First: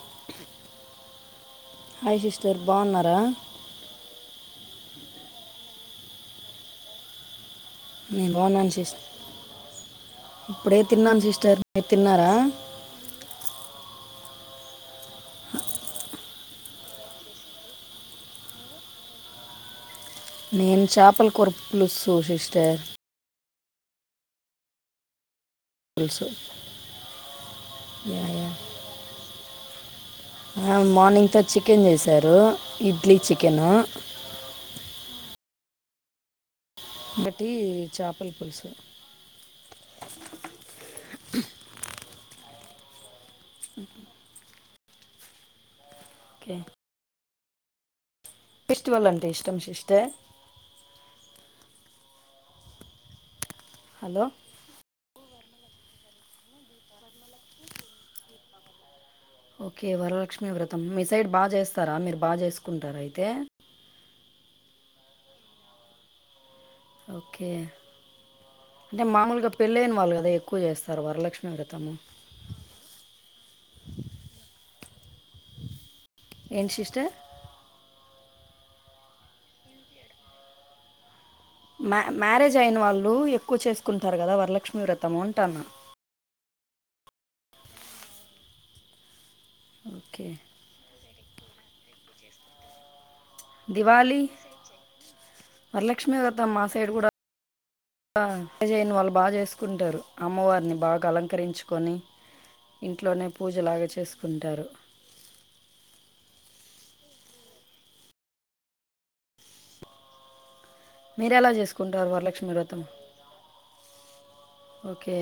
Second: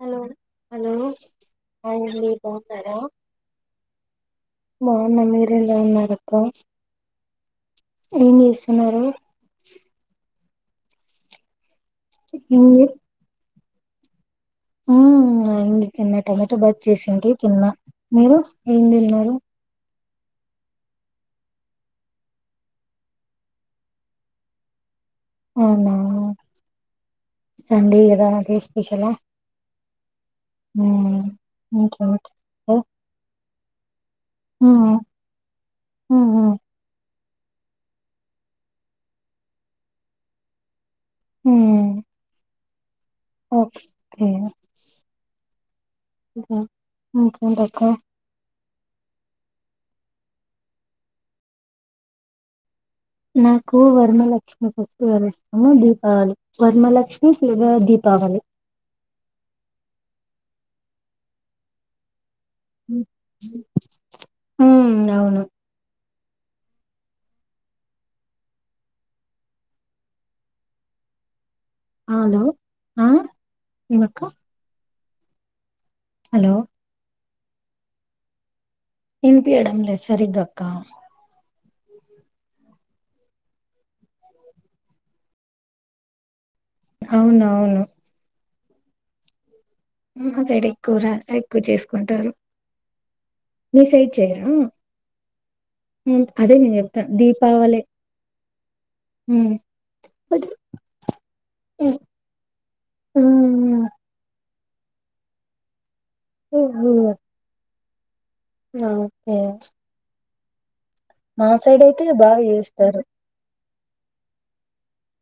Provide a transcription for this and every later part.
Hello hello hi hello sister బాగున్నారా బాగున్న మీరెలా ఉన్నారక్క నేను ఏం బాగున్నాను చేస్తున్నారు సిస్టర్ ఇప్పుడే తిన్నాను సిస్టర్ మీరు తిన్నారా ఆ అయింది తిన్నా టమాటా బాత్ చేసింటి తిన్నా మీరు ఏం తిన్నారు నేను చేపల కూర పులుసు సిస్టర్ అవునా సండే కదా అదే స్పెషలా అవ్ ఉమ్ మార్నింగ్తో చికెన్ ఇంకేంటి చేశారు ఇడ్లీ చిక్ కేలా ఊ ఉ ఉ కటి చేపల పులుసు మ్మ్ ఓకే ఏమో ఇంక ఓకే మ్మ్ ఎంటక్క ఫెస్టివల్ అంటే ఇష్టం సిస్టర్ నాకు hello Varamalakshmi festival is a Deepavali Varalakshmi [unintelligible] Deepavali okay Varalakshmi వ్రతం మీ సైడ్ బాగా చేస్తారా మీరు బాగా చేసుకుంటారా అయితే హ్మ్ అవును ఓకే అంటే మామూలుగా పెళ్ళైన వాళ్ళు కదా ఎక్కువ చేస్తారు వరలక్ష్ హలో ఆ ఏమక్క హలో ఏంటి సిస్టర్ ఇనిపియ్యడం లేదు సరిగ్గా అక్కా మ్యా మ్యారేజ్ అయిన వాళ్ళు ఎక్కువ చేసుకుంటారు కదా వరలక్ష్మి వ్రతము అంటాన్న అవునవును ఓకే మ్మ్ హు చెడి కూరా ఎక్కువ చేసుకుంటారు మీ సైడ్ దివాళి చేయరా వరలక్ష్మి మ్మ్ వ్రతం అదే నేను చెప్తా దీపావళి. పూజైన వాళ్ళు బాగా ఉమ్, చేసుకుంటారు అమ్మవారిని బాగా అలంకరించుకొని ఇంట్లోనే పూజలాగ ఉమ్, చేసుకుంటారు. ఓహో ఆ ఓకే ప్చ్ మీరు మా ఎలా సైడ్ అయితే చేసుకుంటారు బాగా వరలక్ష్మి వ్రతం చేస్తారు ఓకే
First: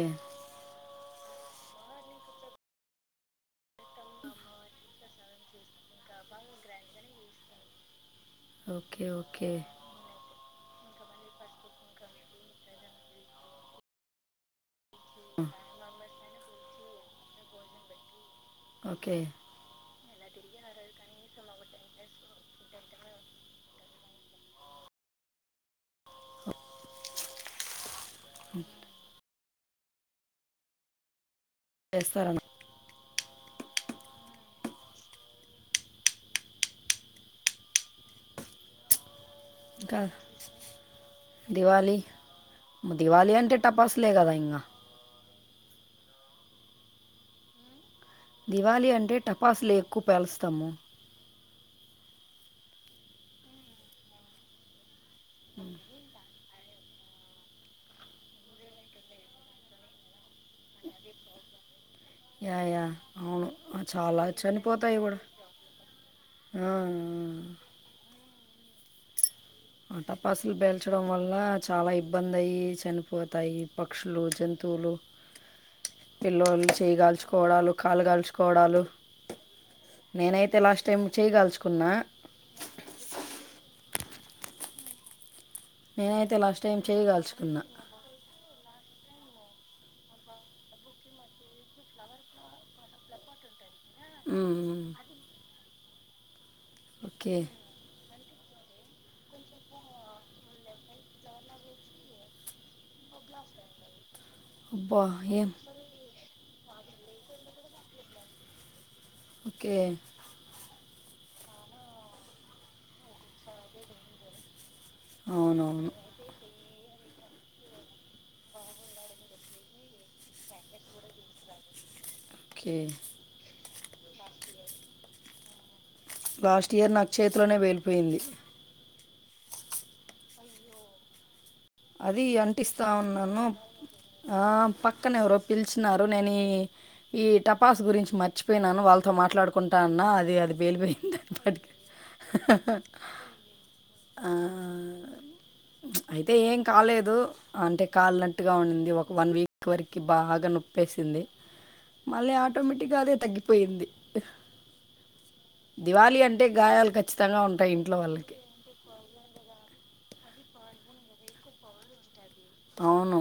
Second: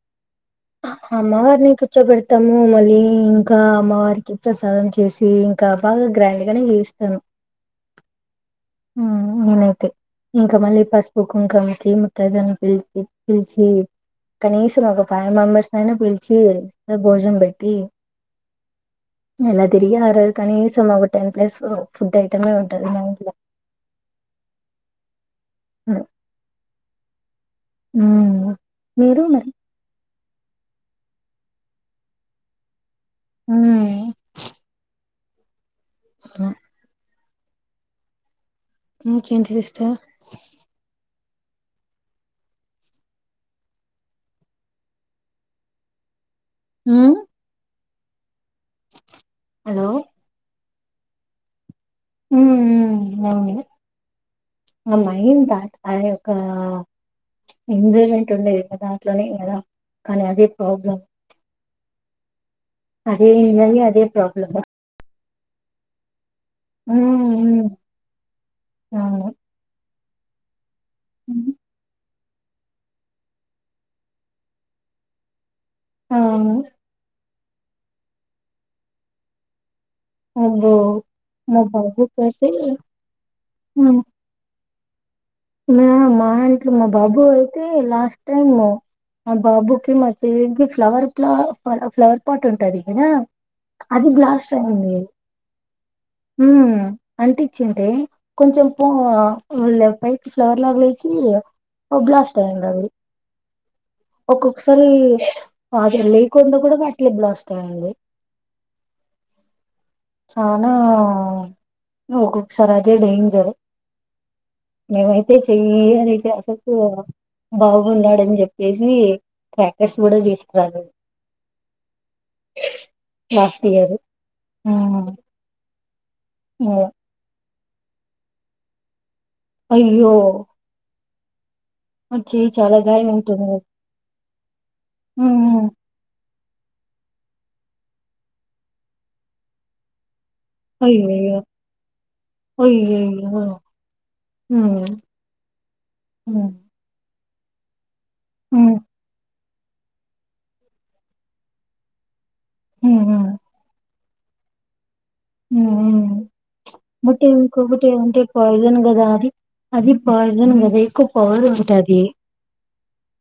అమ్మవారిని కూర్చోబెడతాము మళ్ళీ ఇంకా అమ్మవారికి ప్రసాదం చేసి ఇంకా బాగా గ్రాండ్ గానే చేస్తాం. ఓకే మ్మ్ ఓకే నేనైతే ఇంక మళ్ళీ పసు పు కుంకమికి ముతైదువని పిలి పిలిచి కనీసం ఒక ఫైవ్ మెంబర్స్ నైనా పిలిచి అ భోజనం పెట్టి ఓకే ఎలా తిరిగి ఆరోజు కనీసం ఒక టెన్ ప్లస్ ఫుడ్ ఐటమే ఉంటది మా ఇంట్లో, అ ఉమ్మ్ మీరు మరి వేస్తారట. మ్ హా మ్ కేంటి సిస్టర్? ఇంకా దివాళీ, దివాళీ అంటే టపస్లే గదా ఇంగా. ఉమ్ దివాళి అంటే టపాసులు హలో ఎక్కువ పేలుస్తాము. మ్ మ్ అవును, ఆ మైండ్ దాటిపాయే ఒక్క ఎంజాయిమెంట్ ఉండేది గదా అట్లానే గదా కానీ అదే ప్రాబ్లం. యా యా అదే అవును, ఎంజాయ్ అ అదే చాల ప్రాబ్లం చనిపోతాయి గుడా. ఆ ఆ ఔను. ఆ టపాసులు బెల్ చడం వల్ల చాలా ఇబ్ బ్బంది అయి చనిపోతాయి పక్షులు, జంతువులు. అవును పిలొల్లు చేయగాల్చు కోవడాలు కాలు కాల్చుకోవడాలు నేనైతే అబ్బో లాస్ట్ టైం చెయ్యి నా కాల్చుకున్నా. బాబుకి అయితే మా మా నేనైతే లాస్ట్ ఇంట్లో టైం మా చెయ్యి బాబు కాల్చుకున్నా. అయితే లాస్ట్ టైమ్ ఆ బాబుకి [unintelligible] ఫ్లవర్ ప్లా ఫ్లవర్ పాట్ ఉంటది గదా. అది గ్రాస్ హ్మ్. Strain hmm. ఉంది. Um okay. అంటిచుంటే కొంచం పో లెఫ్ట్ రైట్. ఫ్లవర్ లా లేచి ఒ బ్లాస్ట్ అయింది అది, ఒక్కొక్కసారి అబ్బా! ఏం ఆగి లేకుండ గూడ అట్లే బ్లాస్ట్ అయ్యంది. ఓకే. చాన ఒక్కోక సారి అదే డేంజర్. నేనైతే అవునవును. చేయా చేస్తే ఆసక్తి గదా. భౌ ఉండాడని జెప్పేసి ట్రాక్టర్స్ గూడ జేస్టాళ్లు ఓకే. Last year. హు హు హుమ్ పోయింది. అయ్యో ఆ అది చెయ్యి చాలా అంటిస్తా గాయం ఉన్నాను, ఉంటుంది ఆ పక్కన ఎవరో హ్మ్ పిలిచినారు నేనీ ఈ టపాస్ గురించి మర్చిపోయినాను వాళ్ళతో మాట్లాడుకుంటా అన్న అది అ అయ్యయ్యో పేలిపోయిందట అయ్యయ్యో ఆ హ్మ్ అయితే హ్మ్ ఏం లేదు అంటే కాల్నట్టుగా ఉంది ఒక వన్ వీక్ చివరికి బాగా నొప్పేసింది మళ్ళీ ఆ ఆటోమేటిక్గా హ్మ్ అదే తగ్గిపోయింది దివాళీ అంటే గాయాలు బట్ ఖచ్చితంగా ఉంటాయి ఇంకొకటి ఇంట్లో ఏమంటే వాళ్ళకి పాయిజన్ కదా అది అది పాయి యిజన్ మీద ఎక్కువ పవర్ ఉంటది అవును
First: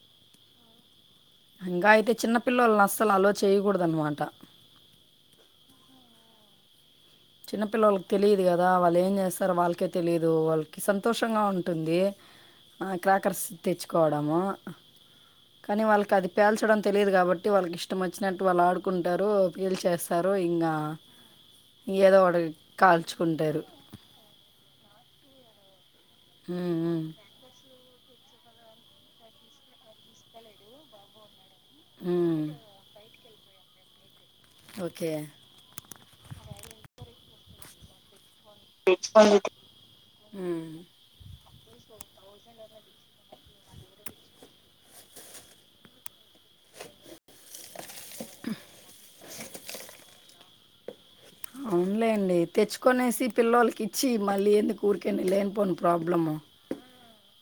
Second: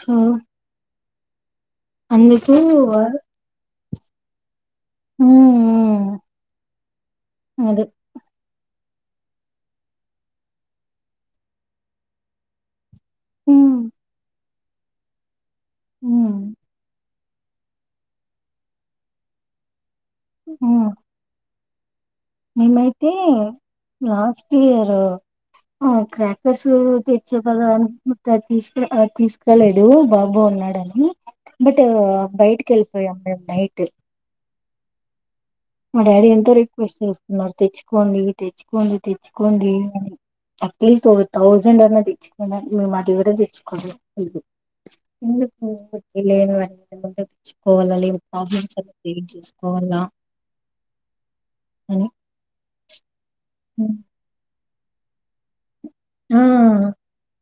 సో ఇంకా అయితే అందుకు చిన్నపిల్లలని అస్సలు అల్లౌ చేయకూడదు అన్నమాట టా హ్మ్మ్ చిన్నపిల్లోలకీ తెలీదు కదా వా వాళ్లేం చేస్తారో వాళ్ళకే తెలీదు వాళ్లకు సంతోషంగా ఉంటుంది క్రాకర్స్ హ్మ్ తెచ్చుకోవడము కానీ వాళ్ళకి అది హ్మ్ పేల్చడం తెలియదు కాబట్టి వాళ్ళకి ఇష్టం వచ్చినట్టు వాళు ఆడుకుంటారు పీల్ చేస్తారు తారు యింగా హ్మ్ మేమైతే లాస్ట్ ఇయర్ ఆ క్రాకర్స్ ఉమ్, ఉమ్, తెచ్చేవలానికి తీసుకు తీసుకురలేడు బాబు ఉన్నాడని బట్ ఉమ్. బయటకీ వెళ్ళిపోయి ఉంటాడు నైట్ ఓకే మా డాడీ ఎంతో రిక్వెస్ట్ చేస్తున్నారు తెచ్చుకోండి తెచ్చుకోండి తెచ్చుకోండి ఉమ్. అట్లీస్ట్ ఒక థౌసండ్ అన్నా తెచ్చుకోండి మేము అది కూడ తెచ్చు ఉహు ఎందుకు లేని ముందు తెచ్చుకోవాలీ లేనీ ప్రాబ్లమ్స్ అని అవునులే అండి తెచ్చుకో కొనేసి పిల్లోలకి ఇచ్చి మళ్ళీ ఎందుకు ఊరికేనే లేనిపోని ప్రాబ్లమ్ అ ఆ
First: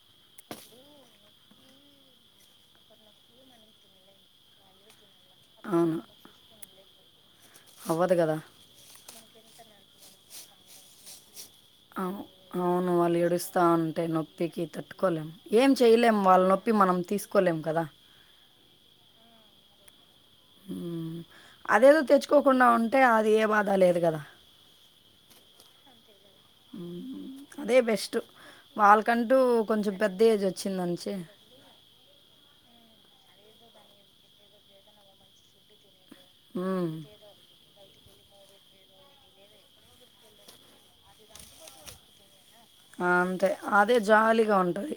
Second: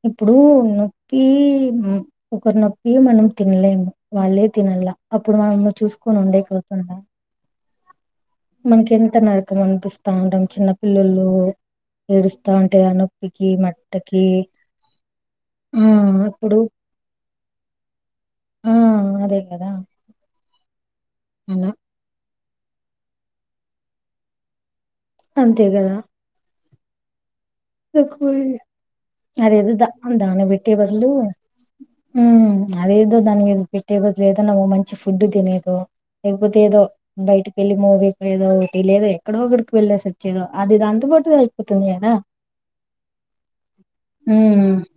ఇప్పుడు నొప్పి ఒకరు నొప్పి మనం తినలేము వాళ్ళే తినాల అప్పుడు మనము చూసుకోనుండే కదా తున్నా అవదు మనకి ఎంత నరకం అనిపిస్తుంది తాంతం చిన్న పిల్లలు అ అవును వాళ్ళు ఏడుస్తా ఉంటే మట్టకి నొప్పికి తట్టుకోలేము ఏం ఆ! చేయలేము వాళ్ళ ఇప్పుడు నొప్పి మనం తీసుకోలేము కదా ఆ! అదే కదా అలా అదేదో తెచ్చ తీసుకోకుండా ఉంటే అది ఏ బాధ లేదు కదా అంతే కదా ఉ అదే బెస్ట్ వాళ్ళకంటూ అదేదో దా కొంచెం పెద్ద ఏజ్ వచ్చిందనించి ఉ అదేదో దానికి ఏద పెట్టే బదులు ఏదన్నా మంచి ఫుడ్ తినేదో లేకపోతే ఏదో హ్మ్. బయటకి వెళ్లి మూవీ ఏదో ఒకటి లేదో ఎక్కడో ఒకడికి వెళ్ళే సరిచ్చ ఏదో అది ఇది అందుబాటు అయిపోతుంది కదా అంతే అదే జాలీగా హ్మ్ ఉంటుది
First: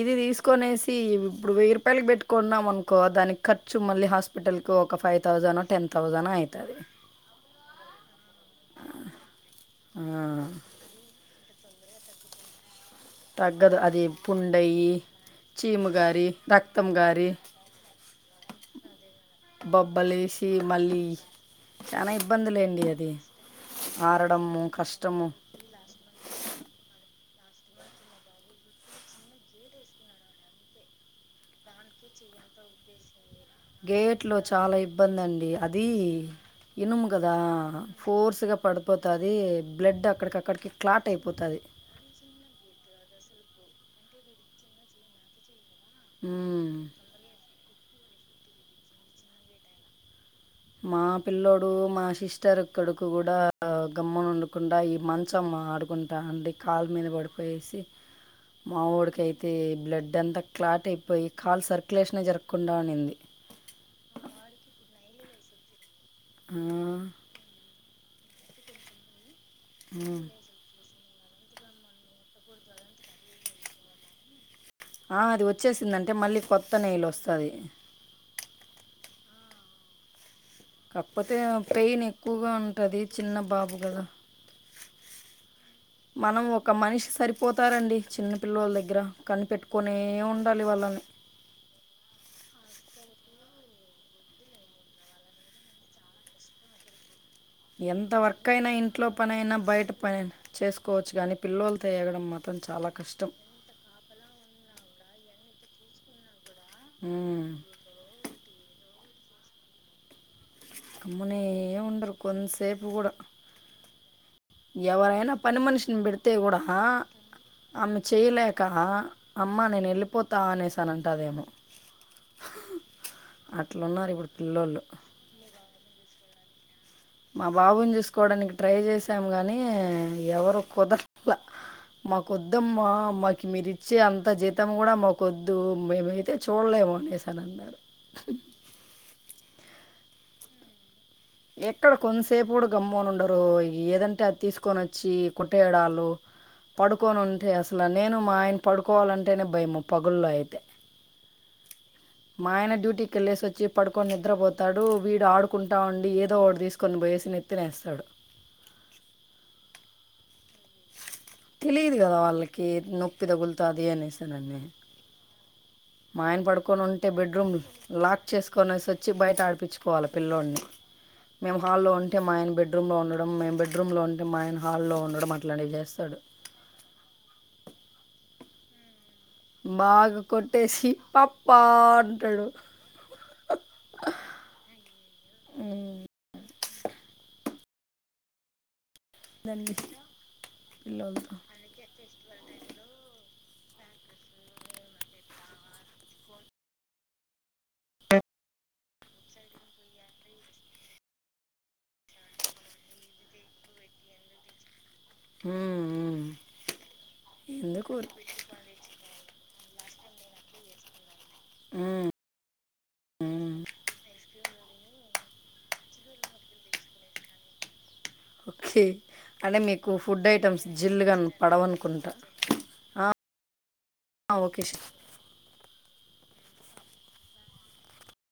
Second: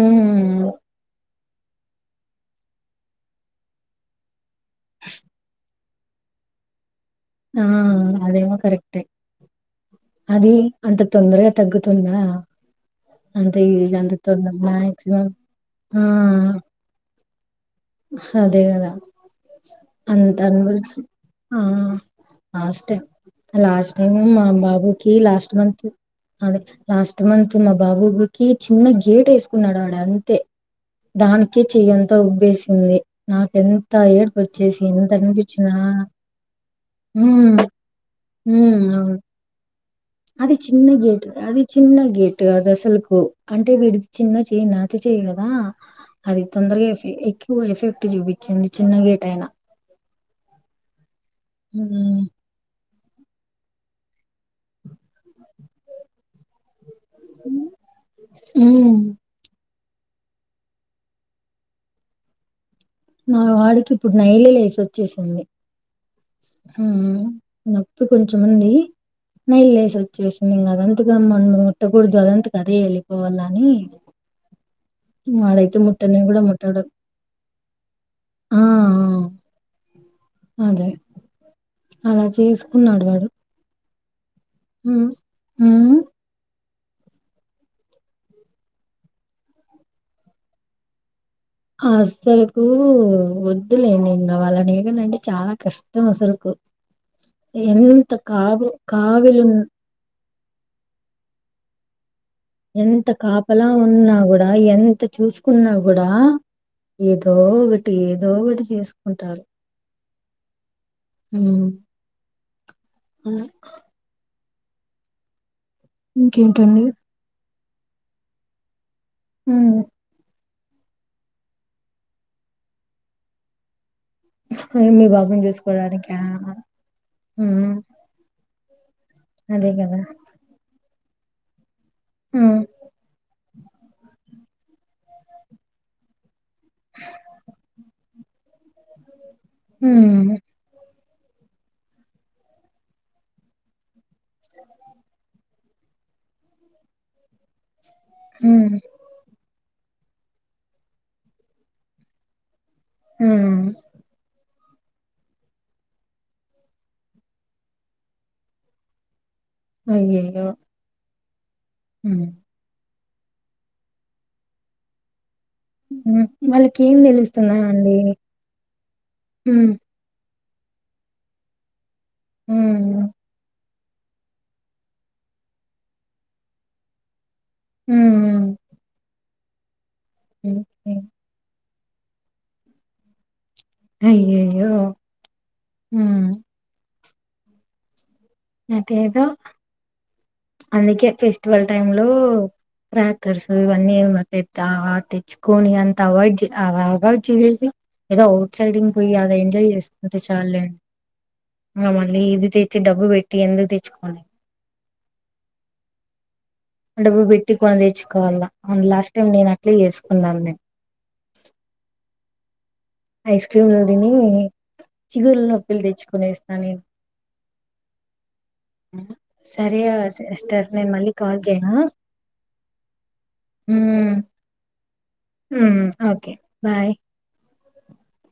ఇది తీసుకొనేసి ఇప్పుడు వెయ్యి రపాయలు పెట్టుకున్నాం అనుకో దానికి ఖర్చు మళ్లీ హాస్పిటల్ పిటల్ ఒక ఫై థౌసనో టెన్ తౌజనా అయితది ఆ అదేమో కరెక్టే అది ఆ! అంత తొందరగా తగ్గుతుందా అంత తగ్గదు ఈజీగా అది అంత తొందర పుండయ్యి మాక్సిమం చీము ఆ గారి రక్తం గారి అదే కదా అంత బొబ్బలేసి అనుభవించి మళ్ళీ ఆ చాలా ఇబ్బందులేండి లాస్ట్ టైమ్ అది లాస్ట్ టైమ్ మా ఆరడము బాబుకి కష్టము లాస్ట్ మంత్ అదే లాస్ట్ మంత్ మా బాబుకి చిన్న గేట్ వేసుకున్నాడు ఆడు అంతే దానికే చెయ్యంతా ఉబ్బేసి ఉంది నాకెంత గేట్లో ఏడుపు చాలా వచ్చేసి ఎంత అనుభవించిన ఇనము కదా ఫోర్స్గా ఉమ్ అవును పడిపోతాది అది చిన్న గేట్ అది చిన్న గేట్ అద సలుకు అంటే విడిది చిన్న చెయి లేత చేయి కదా అది తొందరగా ఎఫ ఎక్కువ ఎఫెక్ట్ చూపించ చిన్న చిన్న గేట్ అయినా మాప్ పిల్లోడు మా ఉమ్ సిస్టర్ కొడుక్ కూడా గమ్మన ఉండకుండా ఈ మంచం ఆడుకుంటా అండి కాలు మీద పడిపోయేసి ఉమ్, మావోడికయితే బ్లడ్ ఇ ఎంత క్లాట్ అయిపోయ్ కాల్ సర్కులేషన్ జరకు మా వాడికి ఇప్పుడు నైలే లేసి వచ్చేసింది ఆ, మ్ ఇప్పుడు కొంచెంముంది నెయిల్ ఉమ్. లేసొచ్చేసింది ఇంకా ఇదుగా మన ముట్ట కూడా అదంతా కదే వెళ్ళిపోవాల అని అది వాడైతే వచ్చేసిందంటే ముట్టనే మళ్ళీ కూడా కొత్త ముట్టడు నైలు వస్థాది ఆ ఆ అదే కాకపోతే పెయిన్ అలా ఎక్కువగా ఉంటది చిన్న బాబు కదా మ్ మ్ మనం ఒక మనిషి సరిపోతారండి చిన్న పిల్లొల్ల దగ్గర కనిపెట్టుకునే ఉండాలి వాళ్ళని అసలుకు వద్దులేండి ఇంకా వాళ్ళ ఏమన్నాంటే చాలా కష్టం అస్సలుకు ఎంత వర్క్ అయినా ఇంట్లో పని అయినా బయట పనియినా చేసుకోవచ్చు కానీ పిల్లొల్లతో ఎగటం మా ఎంత కాపలా ఉన్నా కూడా ఎంత చూసు కున్న కూడా ఏదో ఉమ్. ఒకటి ఏదో ఒకటి చేస్ ఉంటారు గమ్మనే ఉండరు కొన్స్ సేపు కూడా అలా ఎవరైనా పని మనిషిని పెడితే కూడా ఆహా ఇంకేంటండి ఆమె చేయలేక అమ్మా ఉమ్ నేను వెళ్ళిపోతా అనేసి తాను అంటాదేమో అట్లున్నార్ ఇప్ ఏ మీ బాబుని చూసుకోవడానికా మా హ్మ్ బాబుని చూసుకోవడాని ట్రై చేసి టాం కానీ అదే కదా ఎవరు కుదర వ మాకు హ్మ్ వద్దమ్మా మాకి మీరు ఇచ్చే అంత జ మొత్తం కూడా మాకొద్దు మేమైతే చూడలేము అనేసి అన్నారు హమ్ ఎక్కడ కొంతసేపు కూడా గమ్మని ఉండరు ఏదం ఆ తీసుకొని వచ్చి కు పేడాలు పడుకొని ఉంటే అస్ లా నేను మా ఆయన హ్మ్ పడుకోవాలంటేనే భయంము పగుళ్లు అయితే మా ఆయన్ డ్యూటీకి ఎల్లేసి హ్మ్ వచ్చి పడుకొని నిద్రపో తడు వీడు ఆడుకుంటా ఉం ఏదో ఒకటి తీసుకొని పోయేసి నెత్తిన ఏస్తాడు అయ్యయ్యో తెలిదు కదా హ్మ్ వాళ్ళకి నొ పేదవులుతాది అనేసి అని అన్నారు మా హ్మ్ ఆయన పడుకొని వాళ్ళకేం ఉంటే బెడ్రూమ్ తెలుస్తుందా అండి? లాక్ చేసుకొనేసి వచ్చి బయట హ్మ్ ఆడిపిచ్చుకోవాలి పిల్లోడిని మేము హాల్లో ఉం టె మా ఆయన బెడ్రూమ్ లో హ్మ్ ఉండడం మేం బాత్రూంలో ఉంటే మా ఆయన హాల్లో ఉండడం అట్లాటివి చేస్తాడు హమ్ మాగ్ కొట్టేసి పప్పా పంతడు అయ్యయ్యో హమ్ హ ఏదో దాన్ని అందుకే పిల్లోలతో ఫెస్టివల్ టైమ్ లో ప్రాక్ క్కర్స్ ఇవన్నీ ఆ తా తెచ్చుకొని అంత అవాయిడ్ అవాయిడ్ చేసేసి ఏదో అవుట్ సైడింగ్ పోయి అలా ఎంజాయ్ చేసుకుంటే చాల్లులెండి ఇంకా మళ్ళీ ఇది తెచ్చి డబ్బు పెట్టి ఎందుకు తెచ్చుకోని మ్ మ్ డబ్బు పెట్టి కొని తెచ్చుకోవాలా అన్ లాస్ట్ టైం నేను అట్లే చేసా కున్నాన్నే ఉమ్ ఐస్ ఉమ్ క్రీమ్లు తిని చిగుళ్ల నొప్పిలు తెచ్చుకునేసిన నేను అంటె సరే మీకు ఫుడ్ ఐటమ్స్ సిస్టర్ నేను మళ్ళీ జిల్లుగా కాల్ పడవనుకుంటా ఆహ్ హమ్ హమ్ ఆహ్ ఒకే బాయ్